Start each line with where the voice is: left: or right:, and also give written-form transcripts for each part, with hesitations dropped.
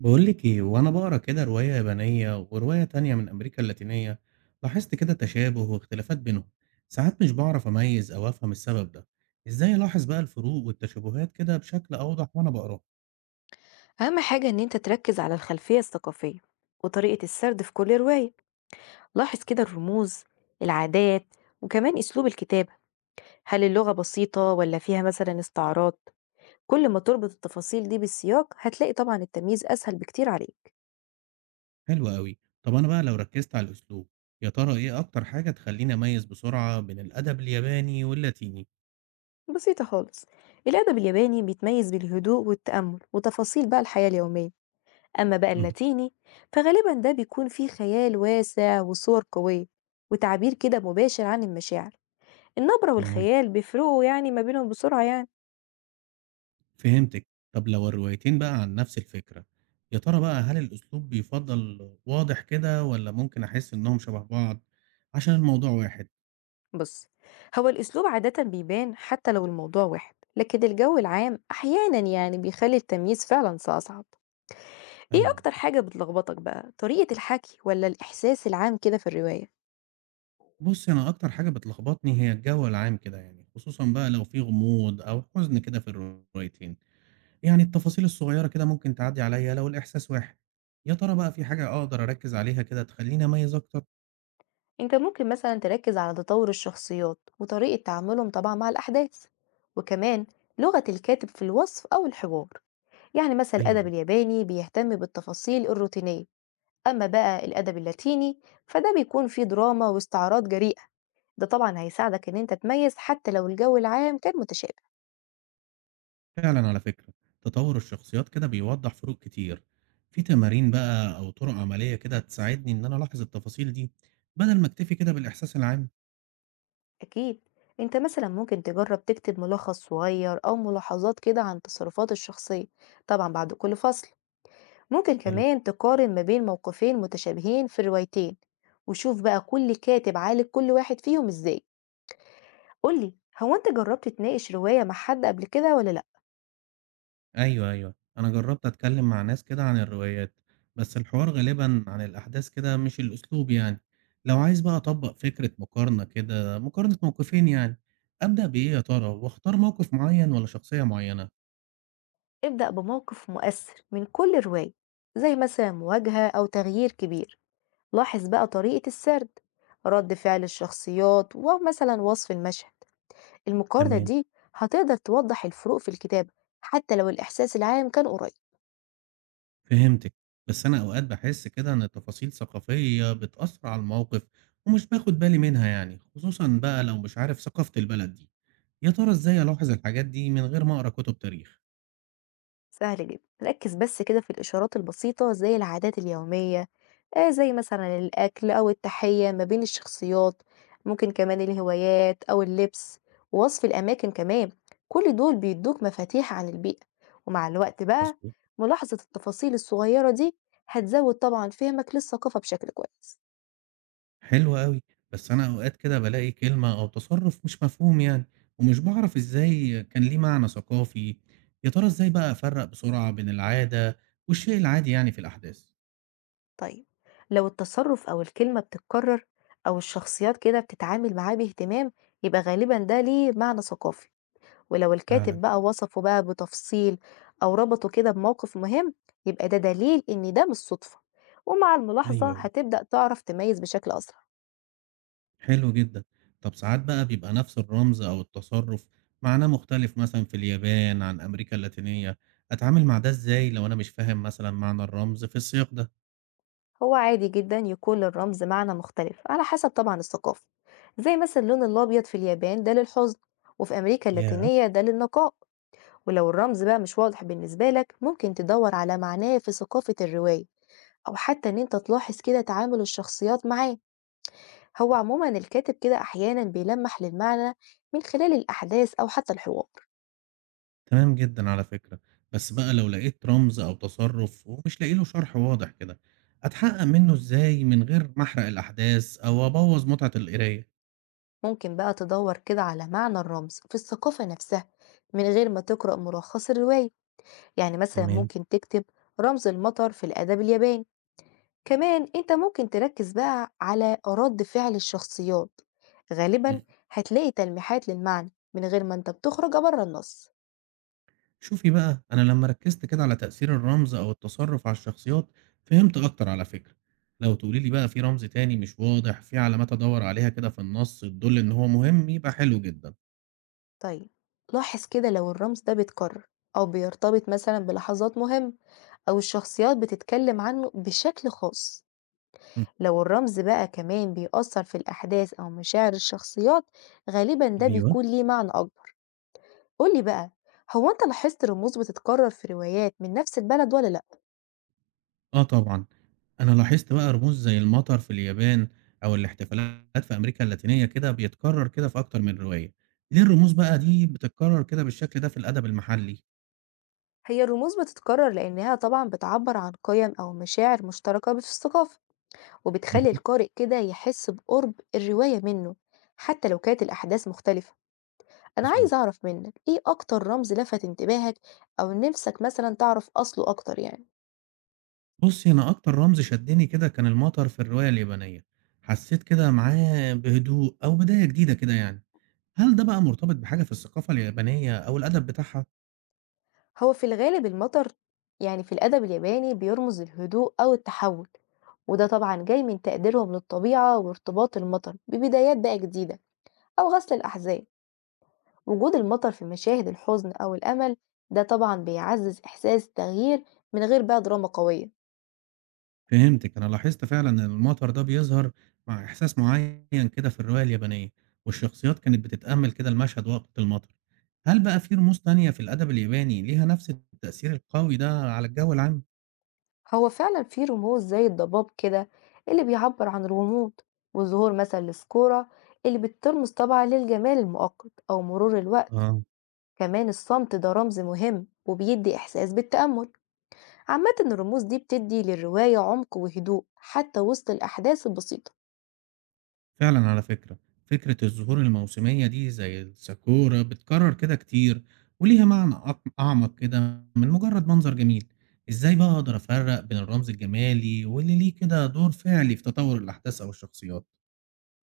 right: بقول لك ايه وانا بقرا كده روايه يابانيه وروايه تانية من امريكا اللاتينيه. لاحظت كده تشابه واختلافات بينهم. ساعات مش بعرف اميز او افهم السبب ده. ازاي الاحظ بقى الفروق والتشابهات كده بشكل اوضح وانا بقراه؟
left: أهم حاجة إن أنت تركز على الخلفية الثقافية وطريقة السرد في كل رواية. لاحظ كده الرموز، العادات، وكمان أسلوب الكتابة. هل اللغة بسيطة ولا فيها مثلا استعارات؟ كل ما تربط التفاصيل دي بالسياق هتلاقي طبعا التمييز أسهل بكتير عليك.
right: حلو قوي. طب انا بقى لو ركزت على الاسلوب، يا ترى ايه اكتر حاجه تخليني اميز بسرعه بين الادب الياباني واللاتيني؟
left: بسيطة خالص. الأدب الياباني بيتميز بالهدوء والتأمل وتفاصيل بقى الحياة اليومية. أما بقى اللاتيني فغالبا ده بيكون فيه خيال واسع وصور قوية، وتعبير كده مباشر عن المشاعر. النبرة
right: تمام،
left: والخيال بيفرقوا يعني ما بينهم بسرعة يعني.
right: فهمتِك. طب لو الروايتين بقى عن نفس الفكرة، يا ترى بقى هل الأسلوب بيفضّل واضح كده والّا ممكن أحس إنّهم شبه بعض عشان الموضوع واحد؟
left: بص، هو الأسلوب عادة بيبان حتى لو الموضوع واحد، لكن الجو العام أحيانا يعني بيخلي التمييز فعلا أصعب. إيه
right: أيوه.
left: أكتر حاجة بتلخبطك بقى؟ طريقة الحكي ولا الإحساس العام كده في الرواية؟
right: بُصّي، أنا أكتر حاجة بتلخبطني هي الجو العام كده يعني، خصوصًا بقى لو في غموض أو حزن كده في الروايتين. يعني التفاصيل الصغيّرة كده ممكن تعدّي عليّا لو الإحساس واحد. يا ترى بقى في حاجة أقدر أركّز عليها كده تخلّيني أميّز أكتر؟
left: أنت ممكن مثلا تركز على تطور الشخصيات وطريقة تعاملهم طبعا مع الأحداث، وكمان لغة الكاتب في الوصف أو الحوار. يعني مثلا
right: حلو
left: الأدب
right: أوي.
left: الياباني بيهتم بالتفاصيل الروتينية. أما بقى الأدب اللاتيني فده بيكون فيه دراما واستعراض جريئة. ده طبعا هيساعدك إن أنت تميز حتى لو الجو العام كان متشابه.
right: فعلًا على فكرة، تطوّر الشخصيات كده بيوضّح فروق كتير، في تمارين بقى أو طُرق عملية كده تساعدني إن أنا ألاحظ التفاصيل دي، بدل ما أكتفي كده بالإحساس العام؟
left: أكيد. أنت مثلا ممكن تجرب تكتب ملخص صغير أو ملاحظات كده عن تصرفات الشخصية، طبعا بعد كل فصل. ممكن
right: حلو.
left: كمان تقارن ما بين موقفين متشابهين في الروايتين، وشوف بقى كل كاتب عالج كل واحد فيهم إزاي. قولي، هو أنت جربت تناقش رواية مع حد قبل كده ولا لأ؟
right: أيوه، أيوه، أنا جرّبت أتكلّم مع ناس كده عن الروايات، بس الحوار غالبًا عن الأحداث كده مش الأسلوب يعني، لو عايز بقى أطبّق فكرة مقارنة كده، مقارنة موقفين يعني، أبدأ بإيه يا ترى، واختار موقف معيّن والّا شخصية معيّنة؟
left: ابدأ بموقف مؤثر من كل رواية، زي مثلا مواجهة أو تغيير كبير. لاحظ بقى طريقة السرد، رد فعل الشخصيات، ومثلا وصف المشهد. المقارنة
right: تمام.
left: دي هتقدر توضح الفروق في الكتابة حتى لو الإحساس العام كان قريب.
right: فهمتِك، بس أنا أوقات باحس كده إن تفاصيل ثقافية بتأثّر على الموقف ومش باخد بالي منها يعني، خصوصًا بقى لو مش عارف ثقافة البلد دي، يا ترى إزاي ألاحظ الحاجات دي من غير ما أقرا كتب تاريخ؟
left: سهل جدا، ركز بس كده في الإشارات البسيطة زي العادات اليومية. آه زي مثلا الأكل أو التحية ما بين الشخصيات، ممكن كمان الهوايات أو اللبس، ووصف الأماكن كمان. كل دول بيدوك مفاتيح عن البيئة. ومع الوقت بقى
right: مضبوط.
left: ملاحظة التفاصيل الصغيرة دي هتزود طبعا فهمك للثقافة بشكل كويس.
right: حلو أوي، بس أنا أوقات كده بالاقي كلمة أو تصرُّف مش مفهوم يعني، ومش باعرف إزاي كان ليه معنى ثقافي، يا ترى إزاي بقى أفرّق بسرعة بين العادة والشيء العادي يعني في الأحداث؟
left: طيب، لو التصرف أو الكلمة بتتكرر أو الشخصيات كده بتتعامل معاه باهتمام، يبقى غالبا ده ليه معنى ثقافي. ولو الكاتب
right: فعلًا.
left: بقى وصفه بقى بتفصيل أو ربطه كده بموقف مهم، يبقى ده دليل إن ده مش صدفة. ومع الملاحظة
right: أيوه، أيوه.
left: هتبدأ تعرف تميز بشكل أسرع.
right: حلو جدًا. طب ساعات بقى بيبقى نفس الرمز أو التصرُّف معناه مختلف مثلًا في اليابان عن أمريكا اللاتينية، أتعامل مع ده إزاي لو أنا مش فاهم مثلًا معنى الرمز في السياق ده؟
left: هو عادي جدا يكون للرمز معنى مختلف على حسب طبعا الثقافة، زي مثلا اللون الأبيض في اليابان ده للحزن، وفي أمريكا
right: ياه!
left: اللاتينية ده للنقاء. ولو الرمز بقى مش واضح بالنسبة لك، ممكن تدور على معناه في ثقافة الرواية، أو حتى إن أنت تلاحظ كده تعامل الشخصيات معاه. هو عموما الكاتب كده أحيانا بيلمح للمعنى من خلال الأحداث أو حتى الحوار.
right: تمام جدًا على فكرة، بس بقى لو لقيت رمز أو تصرُّف ومش لاقي له شرح واضح كده، أتحقق منه إزاي من غير ما أحرق الأحداث أو أبوّظ متعة القراية؟
left: ممكن بقى تدور كده على معنى الرمز في الثقافة نفسها من غير ما تقرأ ملخص الرواية. يعني مثلا
right: تمام.
left: ممكن تكتب: رمز المطر في الأدب الياباني. كمان انت ممكن تركز بقى على رد فعل الشخصيات. غالبا هتلاقي تلميحات للمعنى من غير ما انت بتخرج بره النص.
right: شوفي بقى، أنا لما ركزت كده على تأثير الرمز أو التصرف على الشخصيات فهمت أكتر على فكرة. لو تقولي لي بقى في رمز تاني مش واضح، في علامات أدور عليها كده في النص تدل إن هو مهم يبقى حلو جدا.
left: طيب لاحظ كده لو الرمز ده بيتكرر، أو بيرتبط مثلا بلحظات مهمة، أو الشخصيات بتتكلم عنه بشكل خاص.
right: مم.
left: لو الرمز بقى كمان بيأثر في الأحداث أو مشاعر الشخصيات، غالبا ده
right: ايوه.
left: بيكون ليه معنى أكبر. قولي بقى، هو أنت لاحظت رموز بتتكرر في روايات من نفس البلد ولا لأ؟
right: آه طبعا، أنا لاحظت بقى رموز زي المطر في اليابان أو الاحتفالات في أمريكا اللاتينية كده بيتكرر كده في أكتر من رواية. ليه الرموز بقى دي بتتكرر كده بالشكل ده في الأدب المحلي؟
left: هي الرموز بتتكرر لأنها طبعا بتعبر عن قيم أو مشاعر مشتركة في الثقافة، وبتخلي
right: مهم.
left: القارئ كده يحس بقرب الرواية منه حتى لو كانت الأحداث مختلفة. أنا عايز
right: مظبوط.
left: أعرف منك إيه أكتر رمز لفت انتباهك، أو نفسك مثلا تعرف أصله أكتر يعني.
right: بُصّي، أنا أكتر رمز شدّني كده كان المطر في الرواية اليابانية، حسّيت كده معاه بهدوء أو بداية جديدة كده يعني، هل ده بقى مرتبط بحاجة في الثقافة اليابانية أو الأدب بتاعها؟
left: هو في الغالب المطر يعني في الأدب الياباني بيرمز للهدوء أو التحول، وده طبعا جاي من تقديرهم للطبيعة وارتباط المطر ببدايات بقى جديدة أو غسل الأحزان. وجود المطر في مشاهد الحزن أو الأمل ده طبعا بيعزز إحساس التغيير من غير بقى دراما قوية.
right: فهمتِك، أنا لاحظت فعلًا إن المطر ده بيظهر مع إحساس معيّن كده في الرواية اليابانية، والشخصيات كانت بتتأمّل كده المشهد وقت المطر، هل بقى في رموز تانية في الأدب الياباني ليها نفس التأثير القوي ده على الجو العام؟
left: هو فعلا في رموز زي الضباب كده اللي بيعبر عن الغموض، وظهور مثلا السكورة اللي بترمز طبعا للجمال المؤقت أو مرور الوقت.
right: آه.
left: كمان الصمت ده رمز مهم وبيدي إحساس بالتأمل. عامة الرموز دي بتدي للرواية عمق وهدوء حتى وسط الأحداث البسيطة.
right: فعلًا على فكرة، فكرة الزهور الموسمية دي زي الساكورا بتكرر كده كتير وليها معنى أعمق كده من مجرد منظر جميل، إزاي بقى أقدر أفرّق بين الرمز الجمالي واللي ليه كده دور فعلي في تطور الأحداث أو الشخصيات؟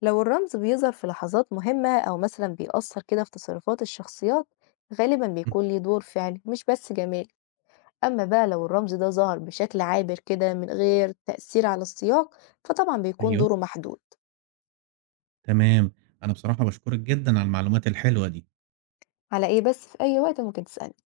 left: لو الرمز بيظهر في لحظات مهمة أو مثلا بيأثر كده في تصرفات الشخصيات، غالبا
right: إمم،
left: بيكون ليه دور فعلي مش بس جمالي. أما بقى لو الرمز ده ظهر بشكل عابر كده من غير تأثير على السياق، فطبعا بيكون
right: أيوه،
left: دوره محدود.
right: تمام، أنا بصراحة باشكرك جدًا على المعلومات الحلوة دي.
left: على إيه بس، في أي وقت ممكن تسألني.